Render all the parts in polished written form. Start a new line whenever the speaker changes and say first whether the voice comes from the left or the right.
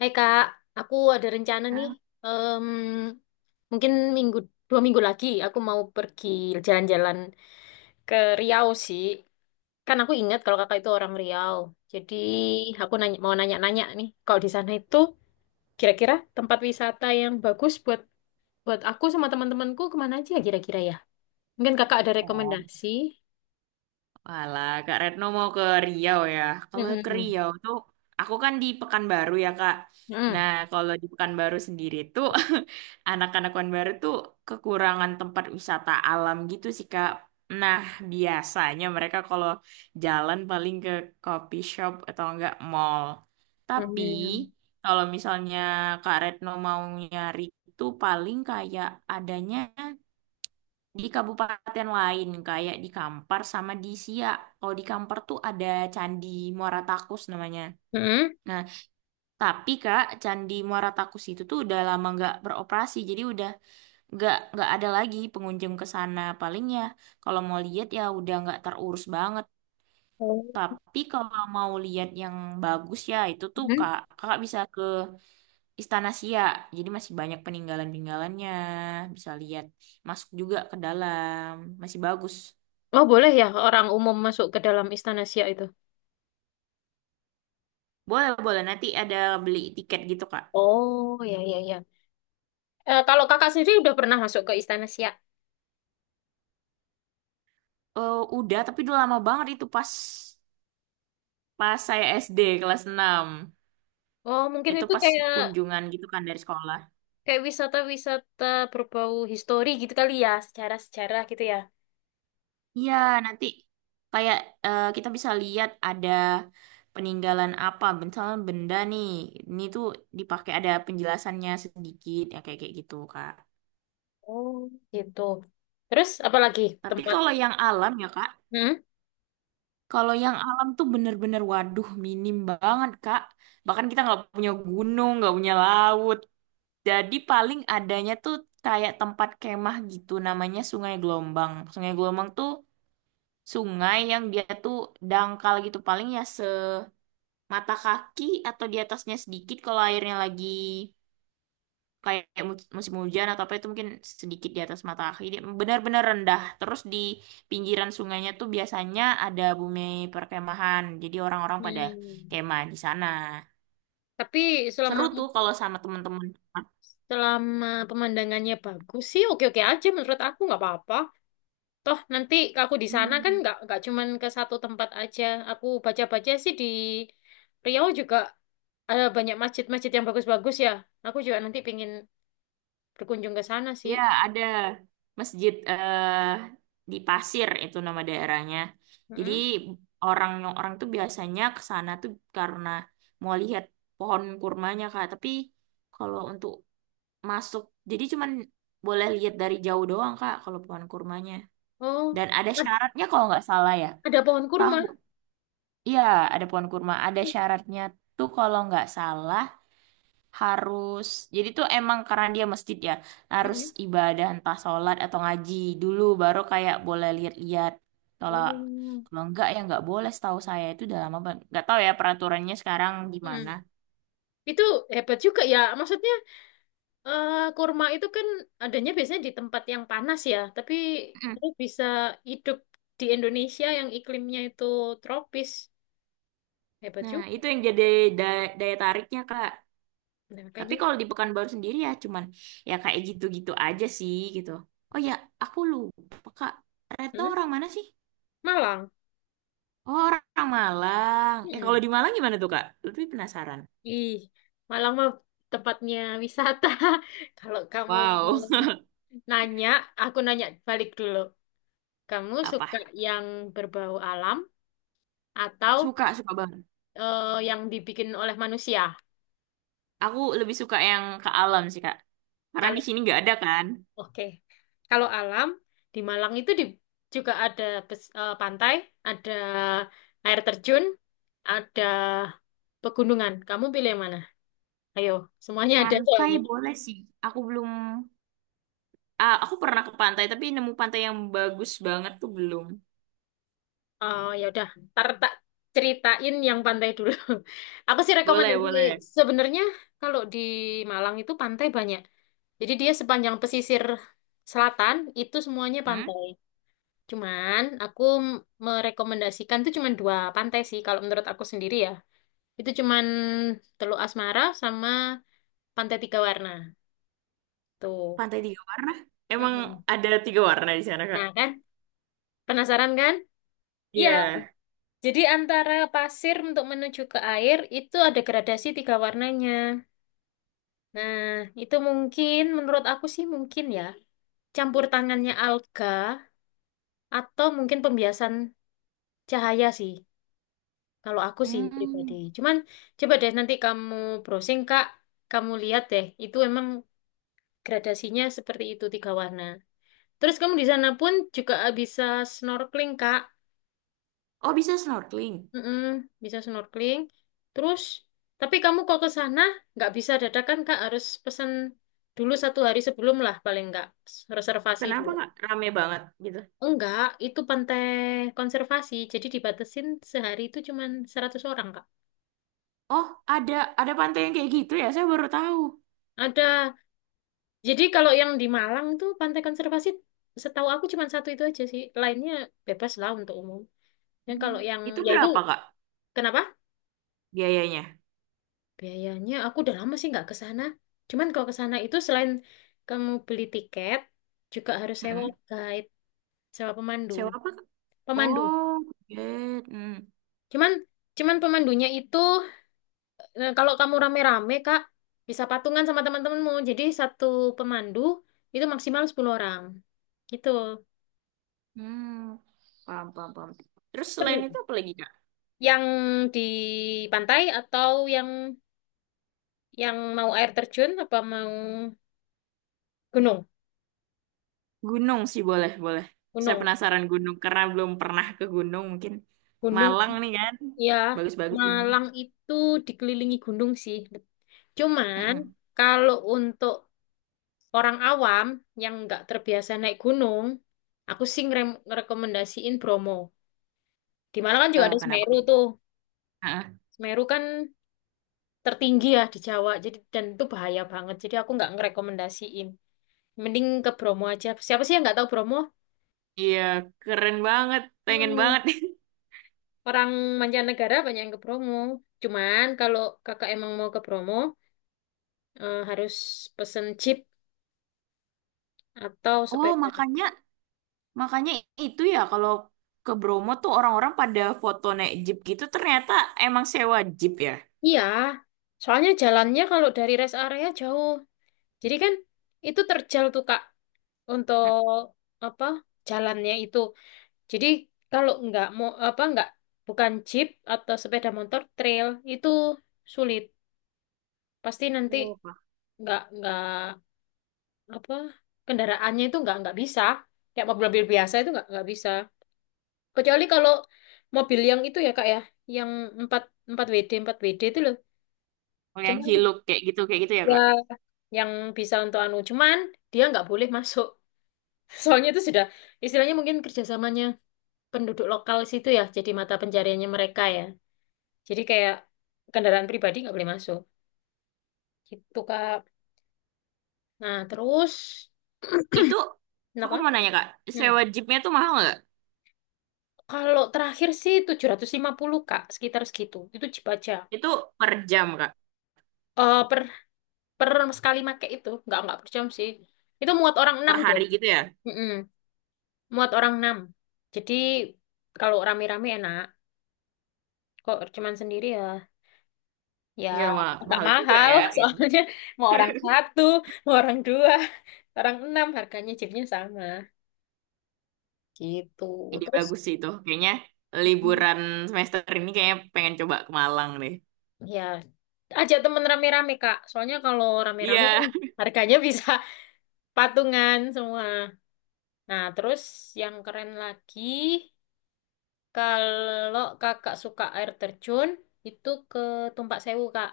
left: Hai Kak, aku ada rencana nih. Em, mungkin minggu 2 minggu lagi aku mau pergi jalan-jalan ke Riau sih. Kan aku ingat kalau kakak itu orang Riau. Jadi aku nanya, mau nanya-nanya nih, kalau di sana itu kira-kira tempat wisata yang bagus buat buat aku sama teman-temanku kemana aja kira-kira ya? Mungkin kakak ada
right: Serpong.
left: rekomendasi?
right: Walah, Kak Retno mau ke Riau ya. Kalau ke
left: Mm-mm.
right: Riau tuh, aku kan di Pekanbaru ya, Kak.
left: Mm-mm.
right: Nah, kalau di Pekanbaru sendiri tuh, anak-anak Pekanbaru tuh kekurangan tempat wisata alam gitu sih, Kak. Nah, biasanya mereka kalau jalan paling ke coffee shop atau enggak mall. Tapi,
left: Mm-mm.
right: kalau misalnya Kak Retno mau nyari itu paling kayak adanya di kabupaten lain kayak di Kampar sama di Siak. Kalau di Kampar tuh ada Candi Muara Takus namanya.
left: Mm-mm.
right: Nah, tapi Kak, Candi Muara Takus itu tuh udah lama nggak beroperasi, jadi udah nggak ada lagi pengunjung ke sana. Paling ya kalau mau lihat ya udah nggak terurus banget.
left: Oh.
right: Tapi kalau mau lihat yang bagus ya itu tuh
left: Mm-mm.
right: Kak, Kakak bisa ke Istana Siak. Jadi masih banyak peninggalan-peninggalannya, bisa lihat masuk juga ke dalam, masih bagus.
left: Oh boleh ya orang umum masuk ke dalam Istana Siak itu.
right: Boleh, boleh. Nanti ada beli tiket gitu, Kak.
left: Oh, ya, ya, ya. Eh, kalau kakak sendiri udah pernah masuk ke Istana Siak?
right: Eh udah, tapi udah lama banget itu pas pas saya SD kelas enam.
left: Oh, mungkin
right: Itu
left: itu
right: pas
left: kayak
right: kunjungan gitu kan dari sekolah.
left: kayak wisata-wisata berbau histori gitu kali ya, sejarah-sejarah gitu ya.
right: Iya, nanti kayak kita bisa lihat ada peninggalan apa. Misalnya benda nih, ini tuh dipakai ada penjelasannya sedikit, ya kayak kayak gitu, Kak.
left: Oh, gitu. Terus apa lagi
right: Tapi
left: tempat?
right: kalau yang alam ya, Kak,
left: Hmm?
right: kalau yang alam tuh bener-bener waduh minim banget, Kak. Bahkan kita nggak punya gunung, nggak punya laut. Jadi paling adanya tuh kayak tempat kemah gitu namanya Sungai Gelombang. Sungai Gelombang tuh sungai yang dia tuh dangkal gitu paling ya semata kaki atau di atasnya sedikit kalau airnya lagi kayak musim hujan atau apa itu mungkin sedikit di atas mata kaki. Dia benar-benar rendah. Terus di pinggiran sungainya tuh biasanya ada bumi perkemahan. Jadi orang-orang pada
left: Hmm.
right: kemah di sana.
left: Tapi selama
right: Seru tuh kalau sama teman-teman.
left: selama pemandangannya bagus sih, oke-oke aja menurut aku nggak apa-apa. Toh nanti aku di sana kan
right: Hmm.
left: nggak cuman ke satu tempat aja. Aku baca-baca sih di Riau juga ada banyak masjid-masjid yang bagus-bagus ya. Aku juga nanti pengen berkunjung ke sana sih.
right: Iya, ada masjid di Pasir itu nama daerahnya. Jadi
left: Mm-mm.
right: orang orang tuh biasanya ke sana tuh karena mau lihat pohon kurmanya Kak. Tapi kalau untuk masuk, jadi cuman boleh lihat dari jauh doang Kak kalau pohon kurmanya.
left: Oh,
right: Dan ada
left: ad-
right: syaratnya kalau nggak salah ya.
left: ada pohon kurma.
right: Tahu. Iya, ada pohon kurma. Ada syaratnya tuh kalau nggak salah harus, jadi tuh emang karena dia masjid ya harus
left: Mm-mm.
right: ibadah entah sholat atau ngaji dulu baru kayak boleh lihat-lihat, kalau
left: Oh.
right: kalau enggak ya enggak boleh. Setahu saya itu udah lama banget, enggak tahu ya peraturannya sekarang gimana.
left: Mm. Itu hebat juga ya. Maksudnya kurma itu kan adanya biasanya di tempat yang panas ya, tapi
right: Mm.
left: dia bisa hidup di Indonesia yang iklimnya itu tropis. Hebat
right: Nah,
left: juga.
right: itu yang jadi daya tariknya Kak,
left: Nah,
right: tapi
left: makanya.
right: kalau di Pekanbaru sendiri ya cuman ya kayak gitu-gitu aja sih gitu. Oh ya, aku lupa, Kak Retno
left: Hmm.
right: orang mana sih?
left: Malang.
right: Oh, orang Malang. Eh, kalau
left: mm
right: di Malang gimana tuh, Kak? Lebih penasaran.
left: Ih, Malang mah tempatnya wisata. Kalau kamu
right: Wow.
left: nanya, aku nanya balik dulu. Kamu
right: Apa?
left: suka yang berbau alam atau
right: Suka, suka banget.
left: yang dibikin oleh manusia?
right: Aku lebih suka yang ke alam sih, Kak. Karena di
left: Kalau
right: sini nggak ada kan.
left: oke, kalau alam di Malang itu juga ada pantai, ada air terjun, ada pegunungan. Kamu pilih yang mana? Ayo, semuanya ada
right: Pantai
left: soalnya.
right: boleh sih. Aku belum. Ah, aku pernah ke pantai, tapi nemu pantai yang bagus banget tuh belum.
left: Oh, ya udah, ntar tak ceritain yang pantai dulu. Aku sih
right: Boleh,
left: rekomendasi
right: boleh.
left: sebenarnya kalau di Malang itu pantai banyak. Jadi dia sepanjang pesisir selatan itu semuanya
right: Hmm?
left: pantai. Cuman aku merekomendasikan tuh cuman dua pantai sih kalau menurut aku sendiri ya. Itu cuman Teluk Asmara sama Pantai Tiga Warna. Tuh.
right: Pantai tiga warna? Emang
left: Mm-mm.
right: ada tiga warna di sana, Kak?
left: Nah kan, penasaran kan? Iya,
right: Iya.
left: jadi antara pasir untuk menuju ke air itu ada gradasi tiga warnanya. Nah, itu mungkin menurut aku sih mungkin ya campur tangannya alga atau mungkin pembiasan cahaya sih. Kalau aku sih pribadi.
right: Hmm.
left: Cuman coba deh nanti kamu browsing Kak, kamu lihat deh itu emang gradasinya seperti itu tiga warna. Terus kamu di sana pun juga bisa snorkeling Kak.
right: Oh, bisa snorkeling.
left: Mm-mm, bisa snorkeling. Terus tapi kamu kok ke sana nggak bisa dadakan Kak, harus pesan dulu satu hari sebelum lah paling nggak reservasi
right: Kenapa,
left: dulu.
right: Kak? Rame banget gitu.
left: Enggak, itu pantai konservasi. Jadi dibatasin sehari itu cuma 100 orang, Kak.
right: Oh, ada pantai yang kayak gitu ya? Saya baru tahu.
left: Ada. Jadi kalau yang di Malang tuh pantai konservasi setahu aku cuma satu itu aja sih. Lainnya bebas lah untuk umum. Dan
right: Hmm.
left: kalau yang
right: Itu
left: ya itu
right: berapa, Kak,
left: kenapa?
right: biayanya?
left: Biayanya aku udah lama sih nggak ke sana. Cuman kalau ke sana itu selain kamu beli tiket, juga harus sewa
right: Hmm.
left: guide, sewa pemandu.
right: Sewa apa?
left: Pemandu.
right: Oh, Tibet. Hmm.
left: Cuman cuman pemandunya itu. Nah, kalau kamu rame-rame, Kak, bisa patungan sama teman-temanmu. Jadi satu pemandu itu maksimal 10 orang. Gitu.
right: Hmm. Paham, paham, paham. Terus selain
left: Seru.
right: itu apa lagi, Kak?
left: Yang di pantai atau yang mau air terjun apa mau gunung?
right: Gunung sih boleh, boleh. Saya
left: Gunung.
right: penasaran gunung karena belum pernah ke gunung. Mungkin
left: Gunung.
right: Malang nih kan.
left: Ya,
right: Bagus-bagus ini.
left: Malang itu dikelilingi gunung sih. Cuman
right: Heeh.
left: kalau untuk orang awam yang nggak terbiasa naik gunung, aku sih ngerekomendasiin Bromo. Di Malang kan juga
right: Eh,
left: ada
right: kenapa?
left: Semeru tuh.
right: Heeh.
left: Meru kan tertinggi ya di Jawa, jadi dan itu bahaya banget. Jadi aku nggak ngerekomendasiin. Mending ke Bromo aja. Siapa sih yang nggak tahu Bromo?
right: Iya, keren banget. Pengen
left: Mm-mm.
right: banget.
left: Orang mancanegara banyak yang ke Bromo. Cuman kalau kakak emang mau ke Bromo, harus pesen jeep atau
right: Oh,
left: sepeda.
right: makanya, makanya itu ya kalau ke Bromo tuh orang-orang pada foto naik jeep gitu, ternyata emang sewa jeep ya.
left: Iya, soalnya jalannya kalau dari rest area jauh. Jadi kan itu terjal tuh Kak
right: Heeh.
left: untuk apa jalannya itu. Jadi kalau nggak mau apa nggak bukan jeep atau sepeda motor trail itu sulit. Pasti nanti
right: Oh, Pak.
left: nggak apa kendaraannya itu nggak bisa. Kayak mobil-mobil biasa itu nggak bisa. Kecuali kalau mobil yang itu ya Kak ya, yang 4 4 WD itu loh.
right: Kalau yang
left: Cuman
right: hiluk kayak gitu ya,
left: ya
right: Kak?
left: yang bisa untuk anu cuman dia nggak boleh masuk. Soalnya itu sudah istilahnya mungkin kerjasamanya penduduk lokal situ ya, jadi mata pencariannya mereka ya. Jadi kayak kendaraan pribadi nggak boleh masuk. Gitu, Kak. Nah, terus
right: Itu aku
left: kenapa?
right: mau nanya Kak,
left: Hmm.
right: sewa jeepnya tuh mahal nggak?
left: Kalau terakhir sih 750 Kak, sekitar segitu. Itu Jeep aja.
right: Itu per jam Kak,
left: Eh, per per sekali make itu nggak per jam sih. Itu muat orang
right: per
left: 6 deh.
right: hari gitu ya?
left: Mm-mm. Muat orang 6. Jadi kalau rame-rame enak. Kok cuman sendiri ya? Ya
right: Iya
left: agak
right: mahal juga
left: mahal
right: ya gitu.
left: soalnya mau orang satu, mau orang dua, orang enam harganya Jeepnya sama. Gitu.
right: Ide
left: Terus.
right: bagus sih itu. Kayaknya liburan semester ini kayaknya pengen coba ke Malang deh.
left: Ya, ajak temen rame-rame, Kak. Soalnya kalau rame-rame kan
right: Iya.
left: harganya bisa patungan semua. Nah, terus yang keren lagi, kalau kakak suka air terjun, itu ke Tumpak Sewu, Kak.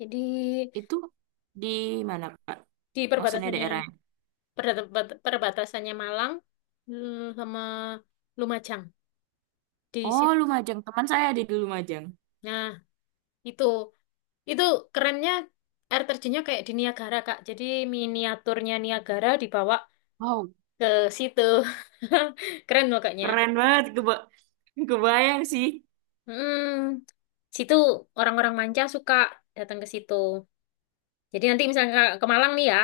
left: Jadi
right: Itu di mana Kak?
left: di
right: Maksudnya
left: perbatasannya,
right: daerahnya?
left: perbatasannya Malang sama Lumajang. Di
right: Oh,
left: situ.
right: Lumajang. Teman saya ada di Lumajang.
left: Nah, itu. Itu kerennya air terjunnya kayak di Niagara, Kak. Jadi miniaturnya Niagara dibawa
right: Wow,
left: ke situ. Keren makanya.
right: keren banget. Kebayang sih.
left: Hmm, situ orang-orang manca suka datang ke situ. Jadi nanti misalnya ke Malang nih ya,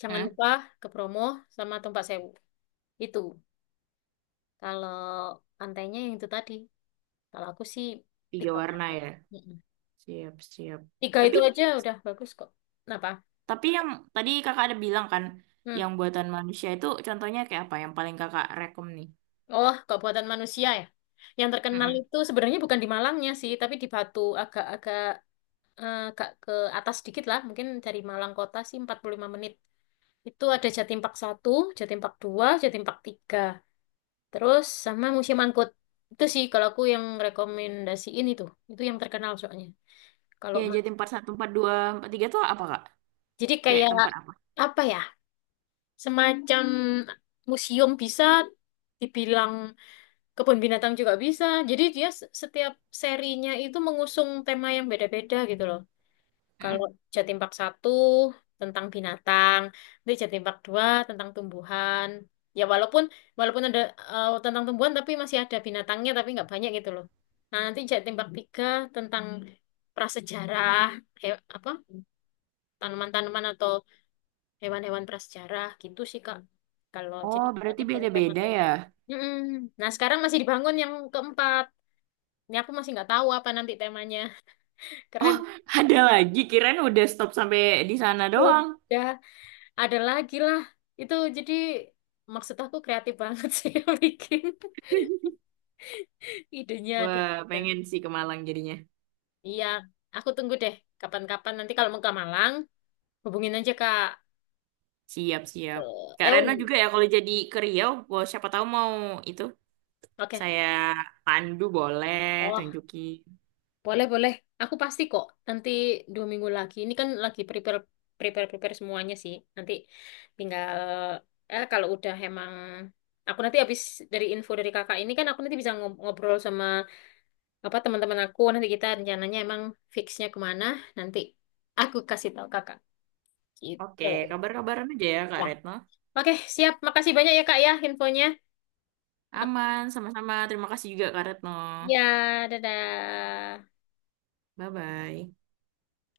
left: jangan
right: Hah?
left: lupa ke Bromo sama Tumpak Sewu. Itu kalau pantainya yang itu tadi. Kalau aku sih
right: Tiga
left: tiga
right: warna
left: pantai.
right: ya.
left: Mm-mm.
right: Siap, siap.
left: Tiga
right: Tapi
left: itu aja udah bagus kok. Kenapa?
right: Tapi yang tadi kakak ada bilang kan,
left: Hmm.
right: yang buatan manusia itu contohnya kayak apa yang paling kakak rekom nih?
left: Oh, kok buatan manusia ya. Yang terkenal
right: Mm-mm.
left: itu sebenarnya bukan di Malangnya sih, tapi di Batu agak-agak agak ke atas sedikit lah, mungkin dari Malang kota sih 45 menit. Itu ada Jatim Park 1, Jatim Park 2, Jatim Park 3. Terus sama Museum Angkut. Itu sih kalau aku yang rekomendasiin itu. Itu yang terkenal soalnya. Kalau
right: Yang
left: ma-
right: jadi empat satu, empat dua, 42, tiga tuh apa kak?
left: jadi
right: Kayak
left: kayak
right: tempat apa?
left: apa ya? Semacam museum bisa dibilang kebun binatang juga bisa. Jadi dia setiap serinya itu mengusung tema yang beda-beda gitu loh. Kalau
right: Mm-mm.
left: Jatim Park 1 tentang binatang, nanti Jatim Park 2 tentang tumbuhan. Ya walaupun walaupun ada tentang tumbuhan tapi masih ada binatangnya tapi nggak banyak gitu loh. Nah, nanti Jatim Park 3 tentang prasejarah, apa? Tanaman-tanaman atau hewan-hewan prasejarah gitu sih Kak. Kalau jadi
right: Oh,
left: itu
right: berarti
left: tema
right: beda-beda
left: tuh.
right: ya?
left: Mm-mm. Nah, sekarang masih dibangun yang keempat. Ini aku masih nggak tahu apa nanti temanya. Keren.
right: Oh, ada lagi. Kirain udah stop sampai di sana doang.
left: Sudah. Ada lagi lah. Itu jadi maksud aku kreatif banget sih yang bikin. Idenya ada,
right: Wah,
left: ada.
right: pengen sih ke Malang jadinya.
left: Iya, aku tunggu deh. Kapan-kapan nanti kalau mau ke Malang, hubungin aja Kak
right: Siap-siap. Kak Reno
left: Euni.
right: juga ya kalau jadi ke Riau, wah, siapa tahu mau itu
left: Oke.
right: saya pandu, boleh
left: Oh,
right: tunjukin.
left: boleh boleh. Aku pasti kok. Nanti 2 minggu lagi. Ini kan lagi prepare prepare prepare semuanya sih. Nanti tinggal kalau udah emang aku nanti habis dari info dari kakak, ini kan aku nanti bisa ngobrol sama apa teman-teman aku, nanti kita rencananya emang fixnya kemana, nanti aku kasih tahu kakak
right: Oke,
left: gitu
right: kabar-kabaran aja ya Kak
left: ya.
right: Retno.
left: Oke siap, makasih banyak ya kak ya infonya. Ak-
right: Aman, sama-sama. Terima kasih juga Kak Retno.
left: Ya, dadah.
right: Bye-bye.